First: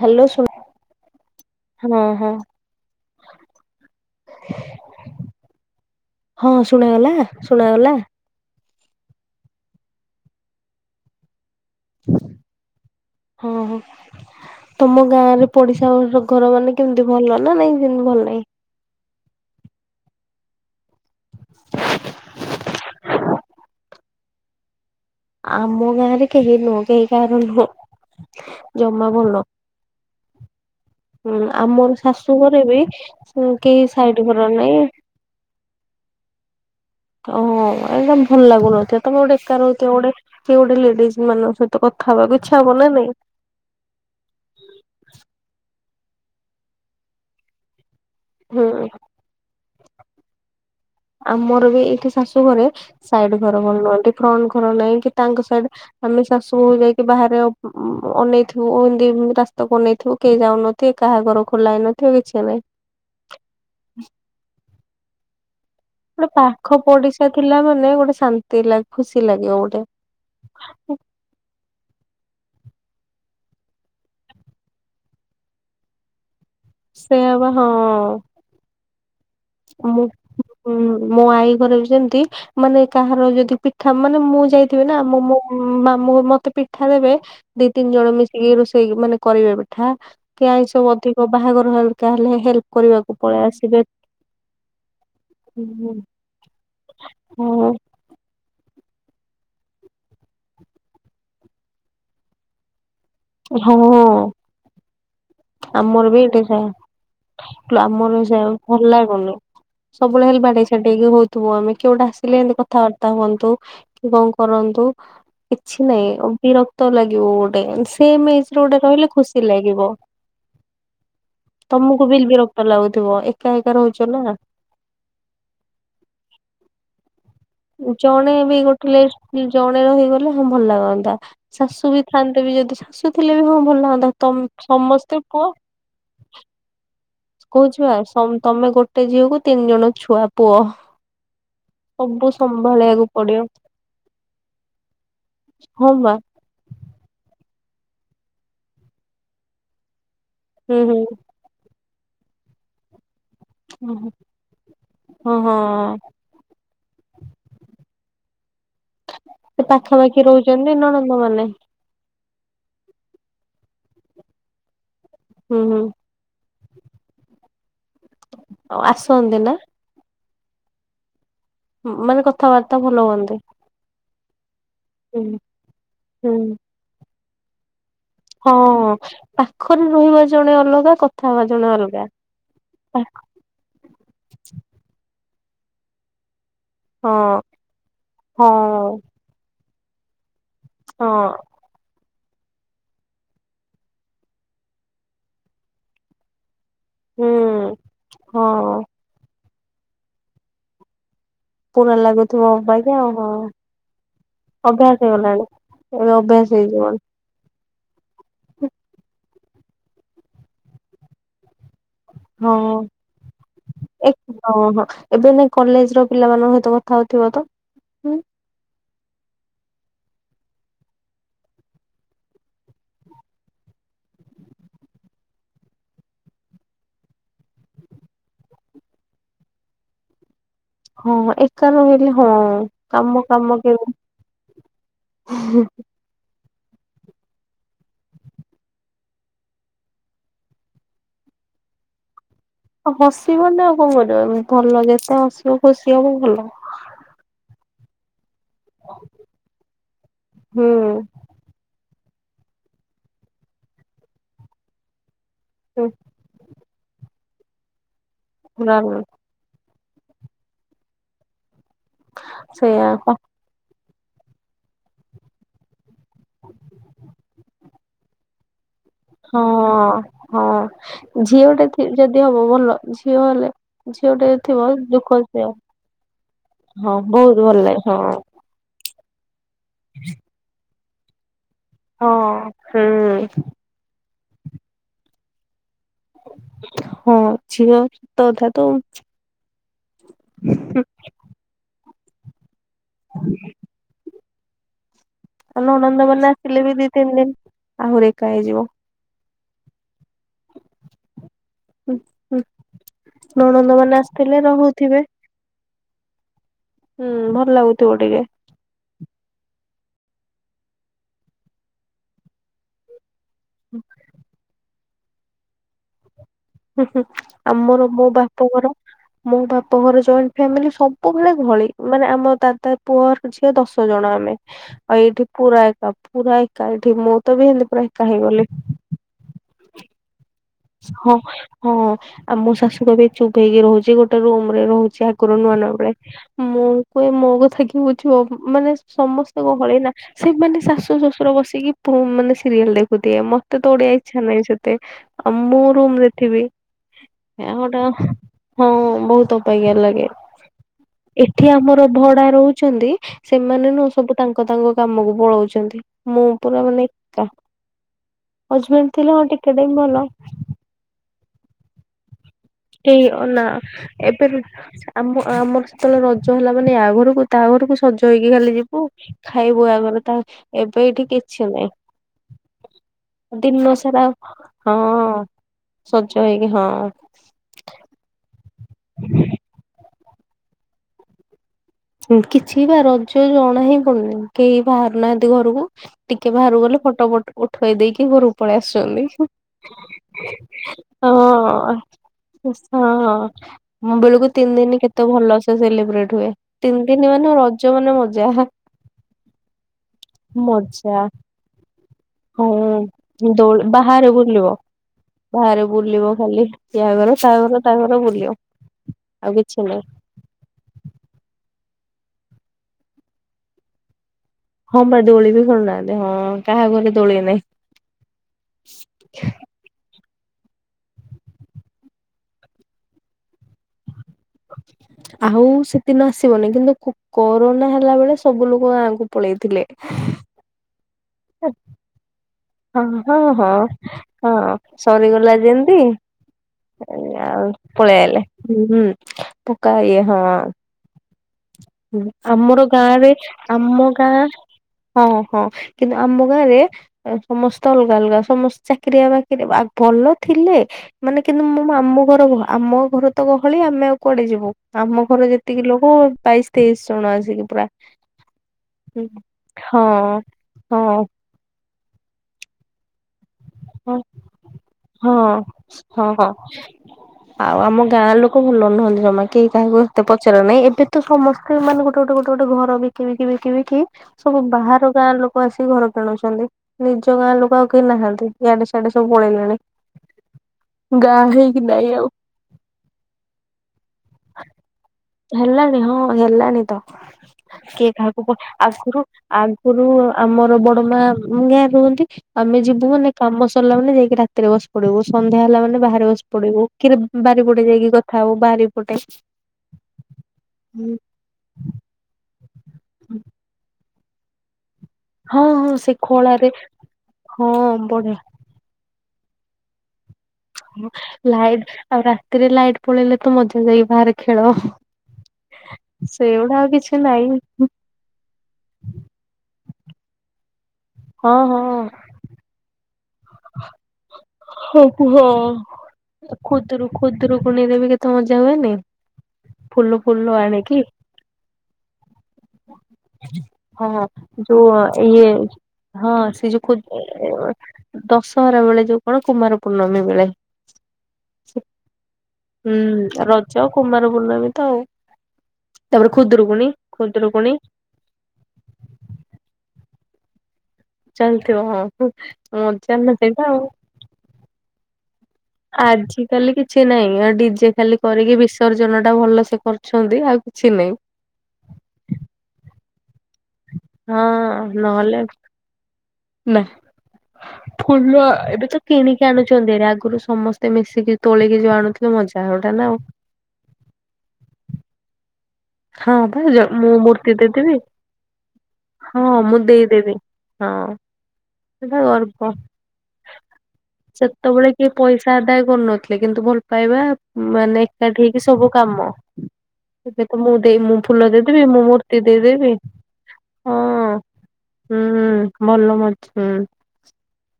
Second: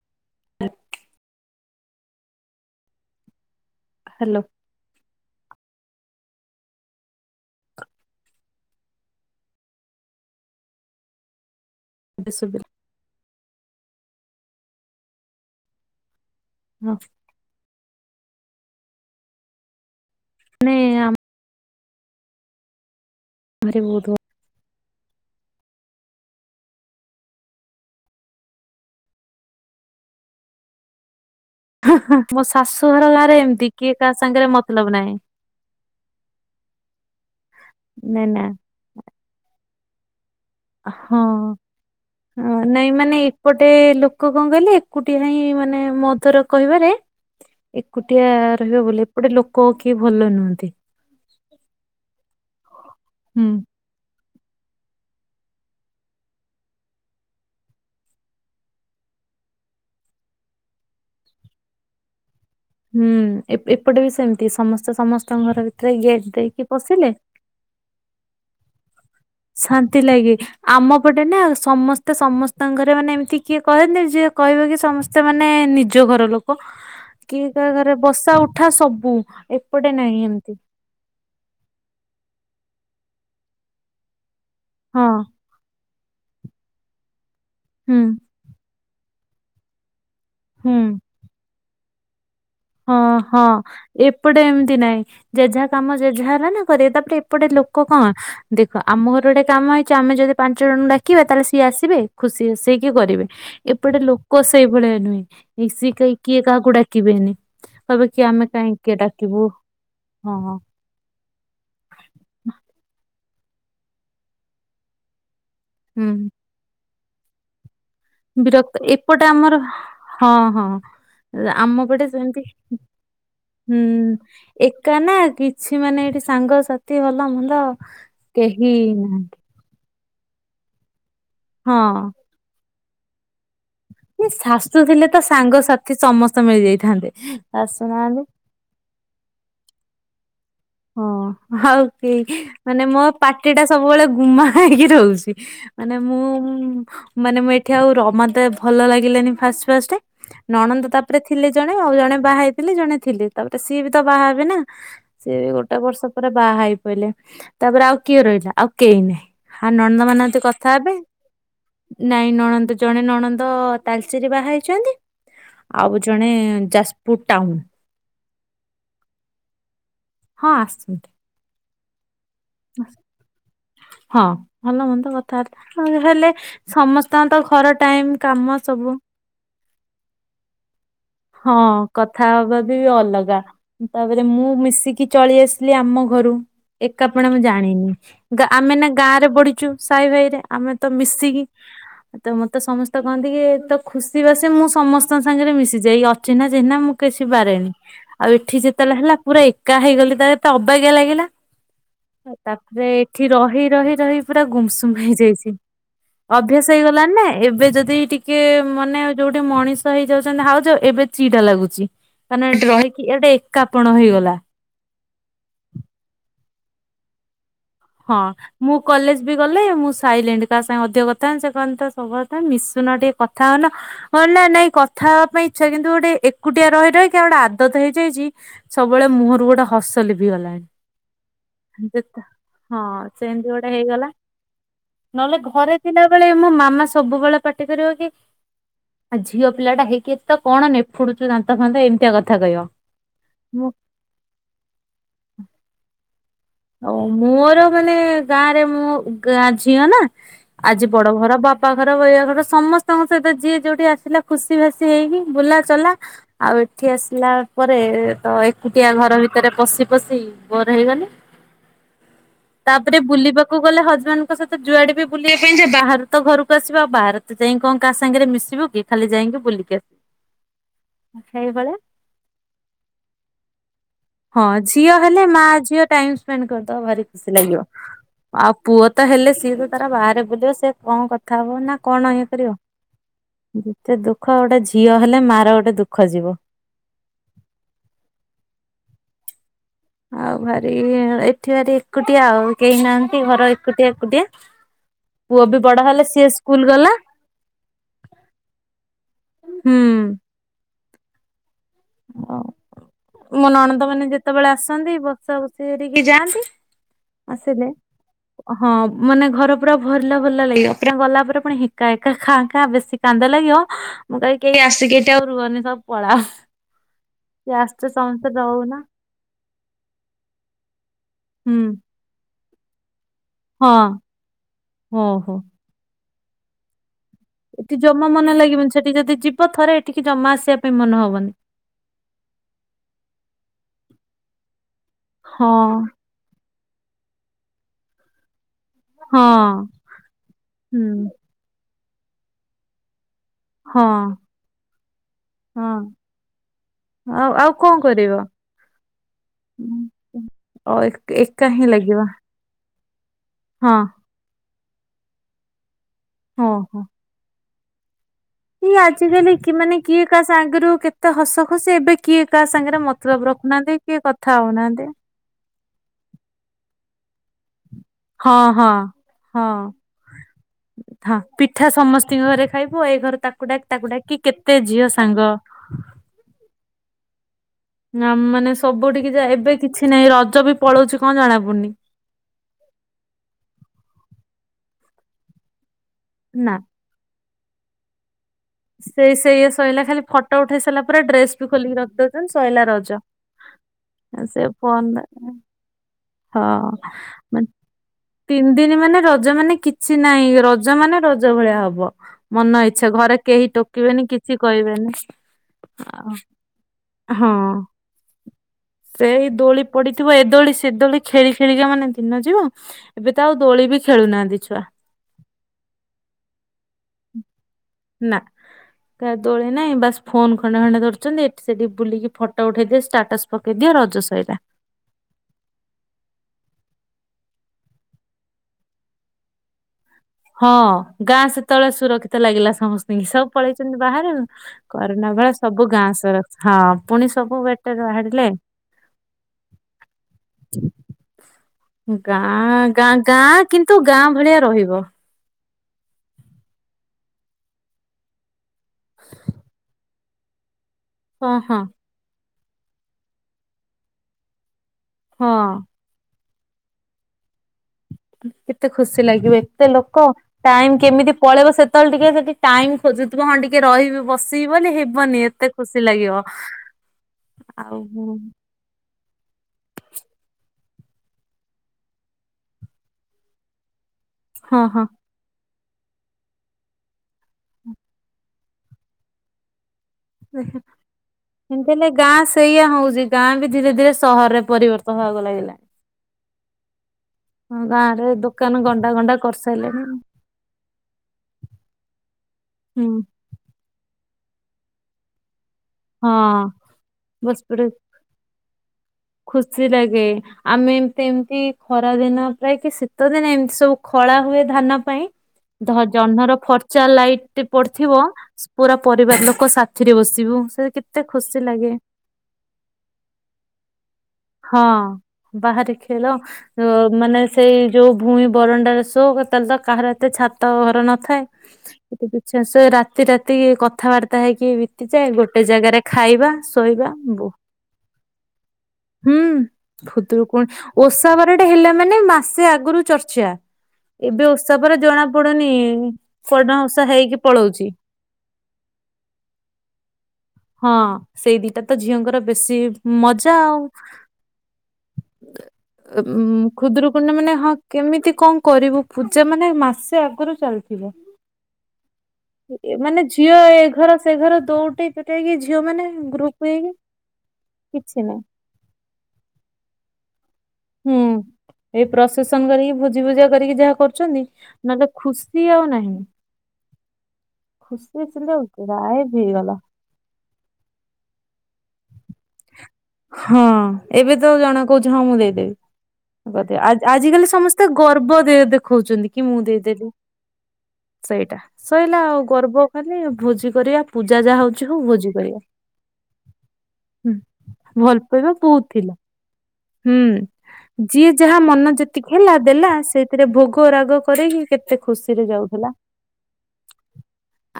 Hello ସୁଣ୍ ହଁ ହ। ହ୍ୟାଲୋ। ହଁ ଶୁଣାଗଲା ଶୁଣାଗଲା। ଏବେ ଶୁଭିଲା ହଁ ହଁ ତମ ଗାଁ ରେ ପଡିଶା ଘର। ଘର ମାନେ ହଁ କେମିତି ଭଲ ନା ନାଇଁ ସେମିତି ଭଲ ନାହିଁ। ନାଇଁ ଆମ୍ ଭାରି ବହୁତ୍ ଭ ଆମ ଗାଁ ରେ କେହି ନୁହ କେହି କାହାର ନୁହ ଜମା ଭଲ। ଆ ହୁଁ ଆମ୍ ମୋ ଶାଶୁ ଘର ଗାଁ ରେ ଏମିତି କିଏ ସାଇଡ କାହା ଘର ସାଙ୍ଗରେ ନାଇଁ ମତଲବ ନାହିଁ। ଓହ ଏକଦମ ନାଇଁ ନା ଭଲ ଲାଗୁନଥିବ ତମେ ଗୋଟେ ଏକା ରହୁଥିବ ଗୋଟେ କିଏ ଗୋଟେ ହଁ। ଲେଡିଜ୍‌ ମାନଙ୍କ ସହିତ କଥା ହବାକୁ ଇଛା ହବ ନା ନାଇଁ। ଗୋଟେ ଲୋକ କଣ କହିଲେ ଏକୁଟିଆ ହିଁ ମାନେ ମଧୁର କହିବାରେ ଏକୁଟିଆ ହୁଁ ରହିବ ବୋଲି ଏପଟେ ଲୋକ କିଏ ଭଲ ନୁହନ୍ତି ଆମର ବି ଏଠି ଶାଶୁ ଘରେ ସାଇଡ ହୁଁ ଘର ଭଲ ନୁହଁନ୍ତି ଫ୍ରଣ୍ଟ ଘର ନାହିଁ କି ତାଙ୍କ ସାଇଡ ଆମେ ଶାଶୁ ବୋହୂ ଯାଇକି ବାହାରେ ଅନେଇଥିବୁ ଏମିତି ରାସ୍ତାକୁ ଅନେଇଥିବୁ କେହି ଯାଉନଥି ଟେ କାହା ଘର ଖୋଲାଇନଥିବ କିଛି ନାଇଁ ହୁଁ ଏପଟେ ବି ସେମିତି ସମସ୍ତେ ସମସ୍ତଙ୍କ ଘର ଭିତରେ ଗେଟ୍ ଦେଇକି ପଶିଲେ ପିଲା ମାନେ ଗୋଟେ ଶାନ୍ତି ଲାଗେ ଖୁସି ଲାଗେ। ଶାନ୍ତି ଲାଗେ ଆମ ପଟେ [unintelligible] ଟ ନାଉ ସମସ୍ତେ ସମସ୍ତଙ୍କରେ ମାନେ ଏମିତି କିଏ କହନ୍ତି ଯିଏ କହିବ କି ସମସ୍ତେ ମାନେ ନିଜ ଘର ଲୋକ ସେୟା କିଏ ବା କାହା ଘରେ ବସା ଉଠା ସବୁ ଅଁ ଏପଟେ ହଁ। ନାହିଁ ଏମିତି ମୋ ଆଈ ଘରେ ବି ଯେମତି ମାନେ କାହାର ଯଦି ପିଠା ମାନେ ମୁଁ ଯାଇଥିବି ନା ହଁ ମାମୁ ମତେ ପିଠା ଦେବେ ଦି ତିନି ହୁଁ ଜଣ ମିଶିକି ରୋଷେଇ ମାନେ କରିବେ ପିଠା କେ ହୁଁ ସବୁ ଅଧିକ ବାହାଘର ହେଲ ହେଲେ ହେଲ୍ପ କରିବାକୁ ଅଁ ହଁ। ପଳେଇ ଆସିବେ। ଏପଟେ ଏମିତି ନାଇଁ ଜେ ଯାହା କାମ ଜେ ଯା ହେଲା ନା କର ତାପରେ ଏପଟେ ହଁ ଲୋକ କଣ ଦେଖ ଆମ ଘର ଗୋଟେ କାମ ହେଇଛି ଆମେ ଯଦି ପାଞ୍ଚ ଜଣ ଡାକିବା ତାହେଲେ ସିଏ ଆସିବେ ଖୁସି [unintelligible] ଆସଇକି କରିବେ ହଁ ଏପଟେ ଲୋକ ସେଇଭଳିଆ ନୁହେଁ ଏ ସି ଆମର କହି ବି କିଏ ଏଇଠି କାହାକୁ ସେୟା ଡାକିବେନି ଆମର କହିବେ କି ଆମେ [unintelligible] ଭଲ କାହିଁକି ଲାଗୁନି ଡାକିବୁ ସବୁବେଳେ ହଁ ହେଲି ବାଡେଇ ସେଠି ହଉଥିବ ଆମେ କେଉଟା ଆସିଲେ ଏମିତି କଥାବାର୍ତ୍ତା ହୁଅନ୍ତୁ କି କଣ କରନ୍ତୁ କିଛି ହୁଁ ନାଇଁ ବିରକ୍ତ ଲାଗିବ ଗୋଟେ [unintelligible] ସେ ମଥିରେ ବିରକ୍ତ ଗୋଟେ [unintelligible] ରହିଲେ ଏପଟେ ଖୁସି ଆମର ଲାଗିବ। ହଁ ହଁ ଆମ ପଟେ ତମକୁ ବିଲ୍ ସେମିତି ବିରକ୍ତ ଲାଗୁଥିବ ଏକା ଏକା ହୁଁ ରହୁଛ ନା ଏକା ନା କିଛି ମାନେ ଏଇଠି ସାଙ୍ଗସାଥି ଭଲ ମନ୍ଦ ଜଣେ ବି କେହି ଗୋଟେ ଲେସ ନାହାନ୍ତି। ଜଣେ ରହିଗଲେ ହଁ ଭଲ ଲାଗନ୍ତା ଶାଶୁ ବି ହଁ ଥାନ୍ତେ ବି ଯଦି ଶାଶୁ ଥିଲେ ବି ହଁ ଭଲ ଲାଗନ୍ତା ତ ସମସ୍ତେ ପୁଅ କି ସମସ୍ତେ ମିଳିଯାଇଥାନ୍ତେ। କୋଉ ଶାଶୁ ଛୁଆ ନାହାନ୍ତି ତମେ ଗୋଟେ ଝିଅକୁ ତିନି ଜଣ ଛୁଆ ପୁଅ ହଁ ଆଉ ସବୁ କେହି ମାନେ ମୋ ସମ୍ଭାଳିବାକୁ ପଡିବ ପାଟି ଟା ସବୁବେଳେ ଗୁମା ହେଇକି ରହୁଛି। ହଁ ମାନେ ବା ମୁଁ ମାନେ ମୁଁ ଏଠି ଆଉ [unintelligible] ରମାନ୍ତ ଭଲ ଲାଗିଲାନି ଫାଷ୍ଟ ଫାଷ୍ଟ ହୁଁ ନଣନ୍ଦ ହୁଁ ତାପରେ ଥିଲେ ଜଣେ ଆଉ ଜଣେ ବାହା ହେଇଥିଲେ ଜଣେ ଥିଲେ ତାପରେ ସିଏ ବି ତ ବାହା ହେବେ ନା ହଁ ସିଏ ବି ଗୋଟେ ହଁ ବର୍ଷ ପରେ ବାହା ହେଇ ପଇିଲେ ତାପରେ ଆଉ କିଏ ରହିଲା ଆଉ କେହି ନାହିଁ ସେ ହଁ ନଣନ୍ଦ ପାଖାପାଖି ମାନଙ୍କ ତ କଥା ରହୁଛନ୍ତି ହେବେ ନଣନ୍ଦ ମାନେ ନାଇଁ ନଣନ୍ଦ ଜଣେ ନଣନ୍ଦ ତାଲଚେର୍ ବାହା ହେଇଛନ୍ତି ହୁଁ ହୁଁ ଆଉ ଜଣେ ଯାଜପୁର ଟାଉନ ଆଉ ଆସନ୍ତି ନା ହଁ ଆସନ୍ତି। ମାନେ କଥାବାର୍ତ୍ତା ଭଲ ହୁଅନ୍ତି। ହଁ ଭଲ ମନ୍ଦ ହୁଁ କଥାବାର୍ତ୍ତା ହେଲେ ହୁଁ ସମସ୍ତଙ୍କ ତ ଘର ଟାଇମ କାମ ହଁ ସବୁ ପାଖରେ ରହିବା ଜଣେ ଅଲଗା କଥା ହବା ହଁ ଜଣେ ଅଲଗା କଥା ହବା ବି ଅଲଗା ତାପରେ ମୁଁ ମିଶିକି ଚଳି ଆସିଲି ଆମ ଘରୁ ହଁ ଏକାପଣ ମୁଁ ହଁ ଜାଣିନି ଆମେ ନା ଗାଁ ରେ ବଢିଛୁ ସାଇ ଭାଇ ରେ ଆମେ ତ ହଁ ମିଶିକି ତ ମତେ ସମସ୍ତେ କହନ୍ତି କି ତ ଖୁସି ବାସେ ମୁଁ ସମସ୍ତଙ୍କ ସାଙ୍ଗରେ ମିଶେ ଯାଇ ଅଛି ନା ଯେନା ମୁଁ କିଛି ବାରେନି ହୁଁ ଆଉ ଏଠି ହଁ ଯେତେବେଳେ ହେଲା ପୁରା ଏକା ହେଇଗଲି ତା ହେଲେ ଅବାଗିଆ ଲାଗିଲା ପୁରା ଲାଗୁଥିବ ତାପରେ ଅବାଗିଆ ଆଉ ହଁ ଏଠି ରହି ରହି ରହି ପୁରା ଅଭ୍ୟାସ ଗୁମସୁମ ହେଇଗଲାଣି। ହେଇଯାଇଛି ଏବେ ଅଭ୍ୟାସ ହେଇଯିବଣି ହେଇଗଲାଣି ନା ଏବେ ଯଦି ଟିକେ କେ ମାନେ ଯୋଉଠି ମଣିଷ ହେଇଯାଉଛନ୍ତି ହାଉ ଯାଉ ଏବେ ଚିଡା ଲାଗୁଛି। ମାନେ ଏଠି ରହିକି ଏଟେ ଏକାପଣ ହେଇଗଲା। ଓହୋ। ଏବେ ନାଇଁ କଲେଜ ର ପିଲାମାନଙ୍କ ସହିତ କଥା ହଉଥିବ ତ। ହୁଁ ହଁ। ମୁଁ କଲେଜ ବି ଗଲେ ମୁଁ ସାଇଲେଣ୍ଟ କାହା ସାଙ୍ଗେ ଅଧିକ କଥା ସେ କହନ୍ତି ସବୁ କଥା ମିଶୁନ ଟିକେ କଥା ହଉନ। ହଁ ନାଁ ନାଇଁ କଥା ହେବା ପାଇଁ ଇଚ୍ଛା କିନ୍ତୁ ଗୋଟେ ଏକୁଟିଆ ରହି ରହି ଗୋଟେ ଆଦତ ହେଇଯାଇଛି। ସବୁବେଳେ ମୁହଁରୁ ଗୋଟେ ହସ ଲିଭିି ଗଲାଣି। ହଁ ଏକା ରହିଲେ ହଁ। ହଁ କାମ ସେମିତି କାମ ଗୋଟେ କେମିତି ହେଇଗଲା ନହେଲେ ଘରେ ଥିଲା ସବୁବେଳେ ମୋ ମାମା ସବୁବେଳେ ପାଟି କରିବ କି। ଆ ଝିଅ ପିଲା ଟା ହେଇକି ଏତ କଣ ନେଫୁଡୁଛୁ ଦାନ୍ତ ଫାନ୍ତ ଏମିତିଆ କଥା କହିବ। ଆଉ ହସିବନି ମୁଁ ଆଉ କଣ କରିବ ଭଲ ଯେତେ ହସିବ ଖୁସି ହବ ଭଲ। ହଉ ମୋର ମାନେ ଗାଁ ରେ ମୁଁ ଗାଁ ଝିଅ ନା ହୁଁ ଆଜି ବଡ ଘର ବାପା। ଘର ବହିବା ଘର ସମସ୍ତଙ୍କ ସହିତ ଯିଏ ଯୋଉଠି ଆସିଲା ଖୁସି ଭାସି ହେଇକି ବୁଲା ହୁଁ ଚଲା ଆଉ ଏଠି ଆସିଲା ପରେ ତ ପୁରା ଏକୁଟିଆ ଘର ଭିତରେ ପଶି ପଶି ବୋର ହେଇଗଲି। [inaudible] ତାପରେ ବୁଲିବା କୁ ଗଲେ ହଜବାଣ୍ଡଙ୍କ ସହିତ ଯୁଆଡେ ବି ବୁଲିବା ପାଇଁ ଯେ ବାହାର ତ ଘରକୁ ଆସିବ ଆଉ ବାହାରେ ଯାଇ କଣ କାହା ସାଙ୍ଗରେ ମିଶିବୁ କି। ଖାଲି ଯାଇକି ହଁ ବୁଲିକି ଆସିବୁ। ହଁ ଝିଅ ସେଇଭଳିଆ ଟେ ଯଦି ହବ ଭଲ ଝିଅ ହେଲେ ଝିଅଟେ ହଁ ଥିବ ଝିଅ ଦୁଃଖ ହେଲେ ମା ସିଅ ଝିଅ ଟାଇମ ସ୍ପେଣ୍ଡ କରିଦବ ହଁ ଭାରି ଖୁସି ବହୁତ ଭଲ ଲାଗିବ। ଲାଗେ ହଁ ଆଉ ପୁଅ ତ ହେଲେ ସିଏ ତ ତାର ବାହାରେ ବୁଲିବ ସିଏ କଣ କଥା ହବ ନା କଣ ଇଏ ହଁ କରିବ ହୁଁ ଯେତେ ଦୁଃଖ ଗୋଟେ ଝିଅ ହେଲେ ମାର ଗୋଟେ ଦୁଃଖ ଯିବ। ହଁ ଝିଅ ତଥା ତ ଆଉ ଭାରି ଏଠି ଭାରି ଏକୁଟିଆ ଆଉ। କେହି ନାହାନ୍ତି ଘର ଏକୁଟିଆ ଏକୁଟିଆ। ପୁଅ ବି ଆ ବଡ ହେଲେ ନଣନ୍ଦ ମନେ ସିଏ ସ୍କୁଲ ଆସିଲେ ବି ଦି ଗଲା ତିନି ଦିନ ଆହୁରି ଏକା ହେଇଯିବ। ହୁଁ। ହୁଁ ହ ହୁଁ ମୋ ନଣନ୍ଦ ମାନେ ଯେତେବେଳେ ଆସନ୍ତି ବସା ବସି କରିକି ଯାଆନ୍ତି। ହୁଁ ଭଲ ଆସିଲେ ଲାଗୁଥିବ ଟିକେ। ହଁ ମାନେ ଘର ପୁରା ଭରିଲା ଭରିଲା ଲାଗିବ ପୁରା ଗଲା ପରେ ପୁଣି ଏକା ଏକା ଖାଁ ଖାଁ ବେଶୀ କାନ୍ଦ ଲାଗିବ ମୁଁ କିହିବି କେହି ଆସିକି ଏଠି ଆଉ ରୁହନି ସବୁ ପଳାଅ। ହୁଁ ହୁଁ ଯିଏ ଆସୁଛ ଆମର ମୋ ସମସ୍ତେ ବାପଘର ରହୁନ ମୋ ବାପ ଘର ଜଏଣ୍ଟ ଫ୍ୟାମିଲି ସବୁ ବେଳେ ହୁଁ ଘହଳି ମାନେ ଆମ ଦାଦା ପୁଅର ଝିଅ ହଁ ଦଶ ଜଣ ଆମେ ଆଉ ଓ ଏଇଠି ହୋ ପୁରା ଏକା ପୁରା ଏକା ଏଠି ମୁଁ ତ ବି ଏମିତି ଏଠି ପୁରା ଜମା ଏକା ମନ ହେଇଗଲି ଲାଗିବନି ସେଠି ଯଦି ଯିବ ଥରେ ଏଠିକି ଜମା ଆସିବା ପାଇଁ ମନ ହଁ ହବନି ହଁ ଆଉ ମୋ ଶାଶୁ କହିବେ ଚୁପ ହେଇକି ରହୁଚି ଗୋଟେ ରୁମ ରେ ରହୁଚି। ସିଏ ଆଗରୁ ନୂଆ ନୂଆ ହଁ ବେଳେ ମୁଁ କୁହେ ମୋ କଥା କିଏ ବୁଝିବେ ମାନେ ସମସ୍ତେ ହଁ ଗହଳି ନା ସେମାନେ ଶାଶୁ ହୁଁ ଶ୍ୱଶୁର ବସିକି ମାନେ ସିରିଏଲ ଦେଖୁଥିବେ ମତ୍ ମତେ ତ ଓଡିଆ ହଁ ଇଚ୍ଛା ନାହିଁ ସେତେ ଆଉ ମୁଁ ହଁ ରୁମରେ ଥିବି। ଆଉ ଆଉ କଣ ଗୋଟା କରିବ? ହଁ ବୋହୁତ ଅବାଗ୍ୟା ଲାଗେ। ଓ ଏଠି ଏକା ହିଁ ଆମର ଲାଗିବ ଭଡା ରହୁଛନ୍ତି ସେମାନେ ହଁ ନୁହଁ ସବୁ ତାଙ୍କ ତାଙ୍କ କାମକୁ ପଳଉଛନ୍ତି। ମୁଁ ହଁ ପୁରା ମାନେ ହଁ। ଏକା ଏଇ ହଜବେଣ୍ଡ ଥିଲେ ହଁ ଆଜିକାଲି ଟିକେ କି ଟାଇମ ମାନେ ଭଲ କିଏ କାହା ସାଙ୍ଗରୁ କେତେ ହସ ଖୁସି ଏବେ କିଏ କାହା ସାଙ୍ଗରେ କେହି ମତଲବ ନା ରଖୁନାହାନ୍ତି କିଏ ଏବେ କଥା ହଉନାହାନ୍ତି। ଆମ ଆମ ସେତେବେଳେ ରଜ ହେଲା ମାନେ ଆ ଘରୁକୁ। ତା ଘରକୁ ସଜ ହେଇକି ହଁ ଖାଲି ହଁ। ଯିବୁ ହଁ ଖାଇବୁ ଆଗରେ ତା ଏବେ ଏଇଠି କିଛି ନାହିଁ। ଏହା ସମସ୍ତି ଘରେ ଖାଇବୁ ଏଇ ଘର ତାକୁଡାକି ଦିନ ସାରା ତାକୁଡାକି କେତେ ହଁ ଝିଅ ସାଙ୍ଗ ସଜ ହେଇକିି ହଁ। ନା ମାନେ ସବୁଠିକି ଯାଏ ଏବେ କିଛି ନାହିଁ ରଜ ବି ପଳଉଛି କଣ ଜଣା ପଡ଼ୁନି। କିଛି ବା ରଜ ଜଣା ହିଁ ପଡ଼ୁନି କେହି ବାହାରୁ ନାହାନ୍ତି ଘରକୁ ଟିକେ ନା। ବାହାରୁ ଗଲେ ଫଟୋ ଫ ଉଠେଇ ଦେଇକି ଘରୁ ପଳେଇ ଆସୁଚନ୍ତି ସେଇ ସେଇଆ ସଇଲା ଖାଲି ଫଟୋ ଉଠେଇ ସାରିଲା ପରେ ହଁ ଡ୍ରେସ ବି ଖୋଲିକି ରଖିଦଉଛନ୍ତି ସଇଲା ରଜ। ହଁ। ମୋ ବେଳକୁ ସେ ତିନି ଦିନ ଫୋନ କେତେ ଭଲସେ ସେଲିବ୍ରେଟ୍ ହୁଏ। ହଁ ତିନି ଦିନ ମାନେ ମେ ରଜ ମାନେ ମଜା ତିନି ଦିନ ମାନେ ରଜ ମାନେ କିଛି ନାହିଁ ରଜ ମଜା ମାନେ ର ଜଭଳିଆ ହବ ମନ ଇଚ୍ଛା ଘରେ ହଁ କେହି ଦୋଳି ଟୋକିବେନି ବାହାରେ କିଛି ବୁଲିବ କହିବେନି। ବାହାରେ ବୁଲିବ ଆଉ। ଖାଲି ଯହାଘର ତାହାଘର ତା ଘର ବୁଲିବ। ସେହି ଆଉ କିଛି ଦୋଳି ନାହିଁ। ପଡ଼ିଚି ଥିବ ଏ ଦୋଳି ସେ ଦୋଳି ଖେଳି ଖେଳିକା ମାନେ ଦିନଯିବ ଏବେତ ଆଉ ଦୋଳିବି ଖେଳୁନାହାନ୍ତି ଛୁଆ। ହଁ ବା ଦୋଳି ବି ଖେଳୁନାହାନ୍ତି ହଁ କାହା ଗଲେ ନା କାଦୋଳି ନାଇଁ ବାସ୍ ଫୋନ ଖଣ୍ଡେ ଖଣ୍ଡେ ଧରିଚନ୍ତି ଏଠି ସେଠି ବୁଲିକି ଫଟୋ ଉଠେଇଦିଅ ଷ୍ଟାଟସ୍ ପକେଇଦିଅ ରଜ ସଇଲା। [inaudible] ଆଉ ସେଦିନ ଆସିବନି କିନ୍ତୁ କ କୋରୋନା ହେଲା ବେଳେ ସବୁ ଲୋକ ଗାଁକୁ ପଳେଇଥିଲେ। ହଁ ଗାଁ ସେତେବେଳେ ସୁରକ୍ଷିତ ଲାଗିଲା ସମସ ହଁ ହଁ ସବୁ ହଁ ପଳେଇଚନ୍ତି ବାହାରେ ହଁ କରୋନା ବେଳେ ସରିଗଲା ସବୁ ଯେମିତି ଗାଁ ସାରା ହଁ ପୁଣି ସବୁ ବେ ପଳିଆଇଲେ ହୁଁ ହୁଁ ପୋକା ଇଏ ହଁ। ହୁଁ ଆମର ଗାଁ ଗାଁ ଗାଁରେ ଗାଁ କିନ୍ତୁ ଆମ ଗାଁ ଭଳିଆ ରହିବ ହଁ ହଁ। କିନ୍ତୁ ଆମ ଗାଁରେ ସମସ୍ତେ ଅଲଗା ଅଲଗା ସମସ୍ତେ ଚାକିରିଆ ବାକିରି ଆ ଭଲ ଥିଲେ ମାନେ ହଁ କିନ୍ତୁ ହଁ ମୋ ମାମୁଁ ଘର ନୁହ ଆମ ଘର ତ ଗହଳି ଆମେ ଆଉ କୁଆଡ଼େ ଯିବୁ। ଆମ ଘରେ ଯେତିକି ହଁ। ଲୋକ ବାଇଶି ତେଇଶି ଜଣ ଆସିକି ପୁରା କେତେ ଖୁସି ଲାଗିବ ଏତେ ହଁ ଲୋକ ଟାଇମ୍ ହଁ କେମିତି ପଳେଇବ ସେତେବେଳେ ଟିକେ ସେଠୀ ଟାଇମ୍ ଖୋଜୁଥିବୁ ହଁ ଟିକେ ହଁ ରହିବି ବସିବି ବୋଲି ହେବି ହଁ ହଁ ହଁ ଆଉ ଆମ ଗାଁ ଲୋକ ଭଲ ନୁହଁନ୍ତି ଜମା କେହି କାହାକୁ ସେତେ ପଚାର ନାଇଁ ଏବେ ତ ସମସ୍ତେ ମାନେ ଗୋଟେ ଗୋଟେ ଗୋଟେ ଗୋଟେ ଘର ବି କିବି ବିକି ବିକି ସବୁ ହଁ ହଁ। ବାହାର ଗାଁ ଲୋ କ ଆସିକି ଘର କିଣୁଛନ୍ତି ନିଜ ଗାଁ ଲୋକ ଆଉ କେହି ନାହାନ୍ତି ଇଆଡେ ସିଆଡେ ସବୁ ପଳେଇଲେଣି। ଉହୁଁ ଗାଁ ହେଇକି ସେମତି ହେଲେ ନାଇଁ ଆଉ। ଗାଁ ସେଇଆ ହଉଚି ଗାଁ ବି ଧୀରେ ଧୀରେ ସହରରେ ପରିବର୍ତ୍ତନ ହବାକୁ ଲାଗିଲାଣି। ହେଲାଣି ହଁ ହେଲଣି ତ। ହଁ କିଏ ଗାଁରେ କାହାକୁ କ ଦୋକାନ ଗଣ୍ଡା ଆଗରୁ ଗଣ୍ଡା କରିସାରିଲେଣି ଆଗରୁ ଆମର ବଡ଼ ମା ଗାଁରେ ରୁହନ୍ତି। ଆମେ ହୁଁ ଯିବୁ ମାନେ କାମ ସରିଲା ମାନେ ଯାଇକି ରାତିରେ ବସି ପଡ଼ିବୁ ସନ୍ଧ୍ୟା ହେଲା ମାନେ ବାହାରେ ବସି ହଁ ପଡ଼ିବୁ କିରେ ବସ ବାରି ପଡେ ଗୋଟେ ଯାଇକି ବ ଥାଉ ବାରି ପଟେ ଖୁସି ଲାଗେ ଆମେ ଏମତି ଏମିତି ଖରାଦିନ ପ୍ରାୟ କି ଶୀତ ଦିନ ଏମିତି ସବୁ ଖଳା ହୁଏ ଧାନ ପାଇଁ ହଁ ହଁ ଧ ସେ ଜହ୍ନର ଖଳାରେ ଫର୍ଚା ଲାଇଟ୍ ହଁ ପଡ଼ିଥିବ। ବଢିଆ ପୁରା ପରିବାର ଲୋକ ସାଥିରେ ବସିବୁ। ସେ କେତେ ଖୁସି ଲାଇଟ୍ ଲାଗେ ଆଉ ରାତିରେ ଲାଇଟ୍ ପଳେଇଲେ ତ ମଜା ଯାଇ ବାହାରେ ଖେଳ ହଁ ବାହାରେ ଖେଳ ସେଗୁଡା ଆଉ ଅ କିଛି ମାନେ ନାଇଁ ସେଇ ଯୋଉ ଭୂଇଁ ବରଣ୍ଡାରେ ଶୋ ହେତେଳେତ କାହାର ଏତେ ଛାତ ଘର ନଥାଏ ହଁ ହଁ। ହେଟି ବିଛାସୋ ରା ରାତି ରାତି କଥାବାର୍ତ୍ତା ହେଇକି ହଁ ବିତିଯାଏ କୁହ। ଗୋଟେ ଜାଗାରେ ଖାଇବା ଶୋଇବା ବୋ ପୂନେଇରେ ବି କେତେ ମଜା ହୁଏନି। ହୁଁ ଫୁଲ ଫୁଲ ଖୁଦୁରୁକୁଣୀ ଆଣିକି ଓଷା ବାରଟା ହେଲା ମାନେ ମାସେ ଆଗରୁ ଚର୍ଚ୍ଚା। ହଁ ଏବେ ଯୋଉ ଓଷାପରେ ଜଣା ଇଏ ପଡ଼ୁନି ହଁ ସେ ଫଡନ୍ ଯୋଉ ଖୁ ଓଷା ହେଇକି ପଳଉଚି। ଦଶହରା ବେଳେ ଯୋଉ କଣ କୁମାର ପୂର୍ଣ୍ଣିମା ବେଳେ। ହଁ ସେଇ ଦିଟା ତ ଝିଅଙ୍କର ବେଶୀ ହୁଁ ମଜା ଆଉ। ରଜ କୁମାର ପୂର୍ଣ୍ଣମୀ ତ ଆଉ ତାପରେ ଉମ୍ ଖୁଦୁରୁକୁୁଣୀ ଖୁଦୁରୁକୁଣୀ ଟା ମାନେ ହଁ ଖୁଦୁରୁକୁୁଣୀ କେମିତି କଣ କରିବୁ ପୂଜା ମାନେ ମାସେ ଆଗରୁ ଚାଲ୍ ଥିବ ଚାଲିଥିବ ହଁ ମଜା ମାନେ ନା ଝିଅ ସେଇଟା ଆଉ ଏ ଘର ସେ ଘର ଦୋଉଟି ଏଇ ଝିଅ ମାନେ ଆଜି ଗ୍ରୁପ ହେଇକି କିଛି ନାହିଁ। ଏଇ ବିସର୍ଜନ ଟା ଭଲ ସେ କରୁଚନ୍ତି ଆଉ କିଛି ନାଇଁ। ହୁଁ ଏଇ ପ୍ରସେସନ କରିକି ଭୋଜି ଭୁଜା କରିକି ଯାହା କରୁ ଚନ୍ତି ହଁ ନହଲେ ନହେଲେ ଖୁସି ଆଉ ନାହିଁ। ନା ଖୁସି ଫୁଲ ସେମିତି ଆଉ ଏବେ ତ ଗାଏବ କିଣିକି ହେଇଗଲା। ଆଣୁଚନ୍ତି ଏରା ଆଗରୁ ସମସ୍ତେ ମିଶିକି ତୋଳିକି ଯୋଉ ଆଣୁଥୁଲୁ ମଜା ହୋଟା ନା ଆଉ। ହଁ ଏବେ ତ ଜଣେ କହୁଚି ହଁ ମୁଁ ହଁ ଦେଇଦେବି। ବା ବୋଧେ ମୁଁ ଆଜ୍-ଆଜିକାଲି ମୂର୍ତ୍ତି ସମସ୍ତେ ଦେଇଦେବି ଗର୍ବ ଦେ-ଦେଖଉଚନ୍ତି କି ହଁ ମୁଁ ଦେଇଦେଲି। ଦେଇଦେବି ହଁ ସେଇଟା ସଇଲା ଆଉ ଗର୍ବ ଖାଲି ଭୋଜି କରିବା ପୂଜା ଯାହା ହଉଚି ହଉ ଭୋଜି ସା କରିବା। ଆଦାୟ କରୁନଥିଲେ କିନ୍ତୁ ଭଲ ପାଇବା ହୁଁ ମାନେ ଭଲ ଏକାଠି ପାଇବା ହେଇକି ବହୁତ ସବୁ ଥିଲା କାମ ଏବେ ତ ମୁଁ ଦେଇ ହୁଁ ମୁଁ ଯିଏ ଫୁଲ ଯାହା ଦେଇଦେବି ମନ ମୁଁ ଯେତିକି ମୂର୍ତ୍ତି ହେଲା ଦେଲା ଦେଇଦେବି ସେଇତିରେ ଭୋଗ ରାଗ ହଁ କରିକି କେତେ ହୁଁ ଖୁସିରେ ଯାଉଥୁଲା ଭଲ ମ ହୁଁ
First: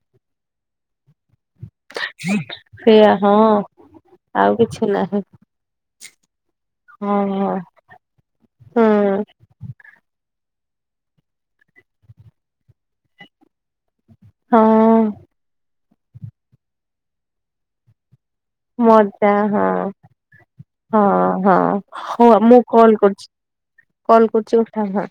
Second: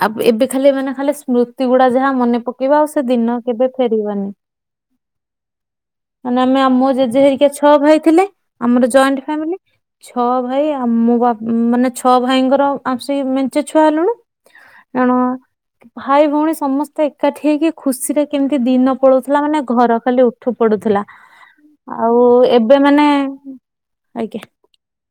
ଆ-ଏବେ ଖାଲି ମାନେ ଖାଲି ସ୍ମୃ ଗୁଡା ଯାହା ମନେ ପକେଇବା ଆଉ ସେ ସେଇଆ ହଁ ଦିନ କେବେ ଫେରିବନି। ଆଉ କିଛି ନାହିଁ ମାନେ ଆମେ ଆମ ମୋ ଜେଜେ ହଁ ହେରିକା ହଁ ଛଅ ଭାଇ ଥିଲେ ଆମର ହୁଁ ଜଏଣ୍ଟ ଫ୍ୟାମିଲି। ଛଅ ଭାଇ ଆଉ ମୁଁ ବା ମାନେ ଛଅ ଭାଇଙ୍କର ଆସିକି ମେଞ୍ଚେ ଛୁଆ ହେଲୁଣୁ। ହଁ ତେଣ ଭାଇ ଭଉଣୀ ସମସ୍ତେ ଏକାଠି ହେଇକି ଖୁସିରେ କେମିତି ଦିନ ମଜା ପଳଉଥୁଲା ମାନେ ହଁ ଘର ଖାଲି ଉଠୁ ପଡୁଥୁଲା। ହଁ ହଁ ହଉ ମୁଁ କଲ୍ କରୁଚି କଲ୍ ଆଜ୍ଞା। କରୁଚି ଉଠା ହାଁ।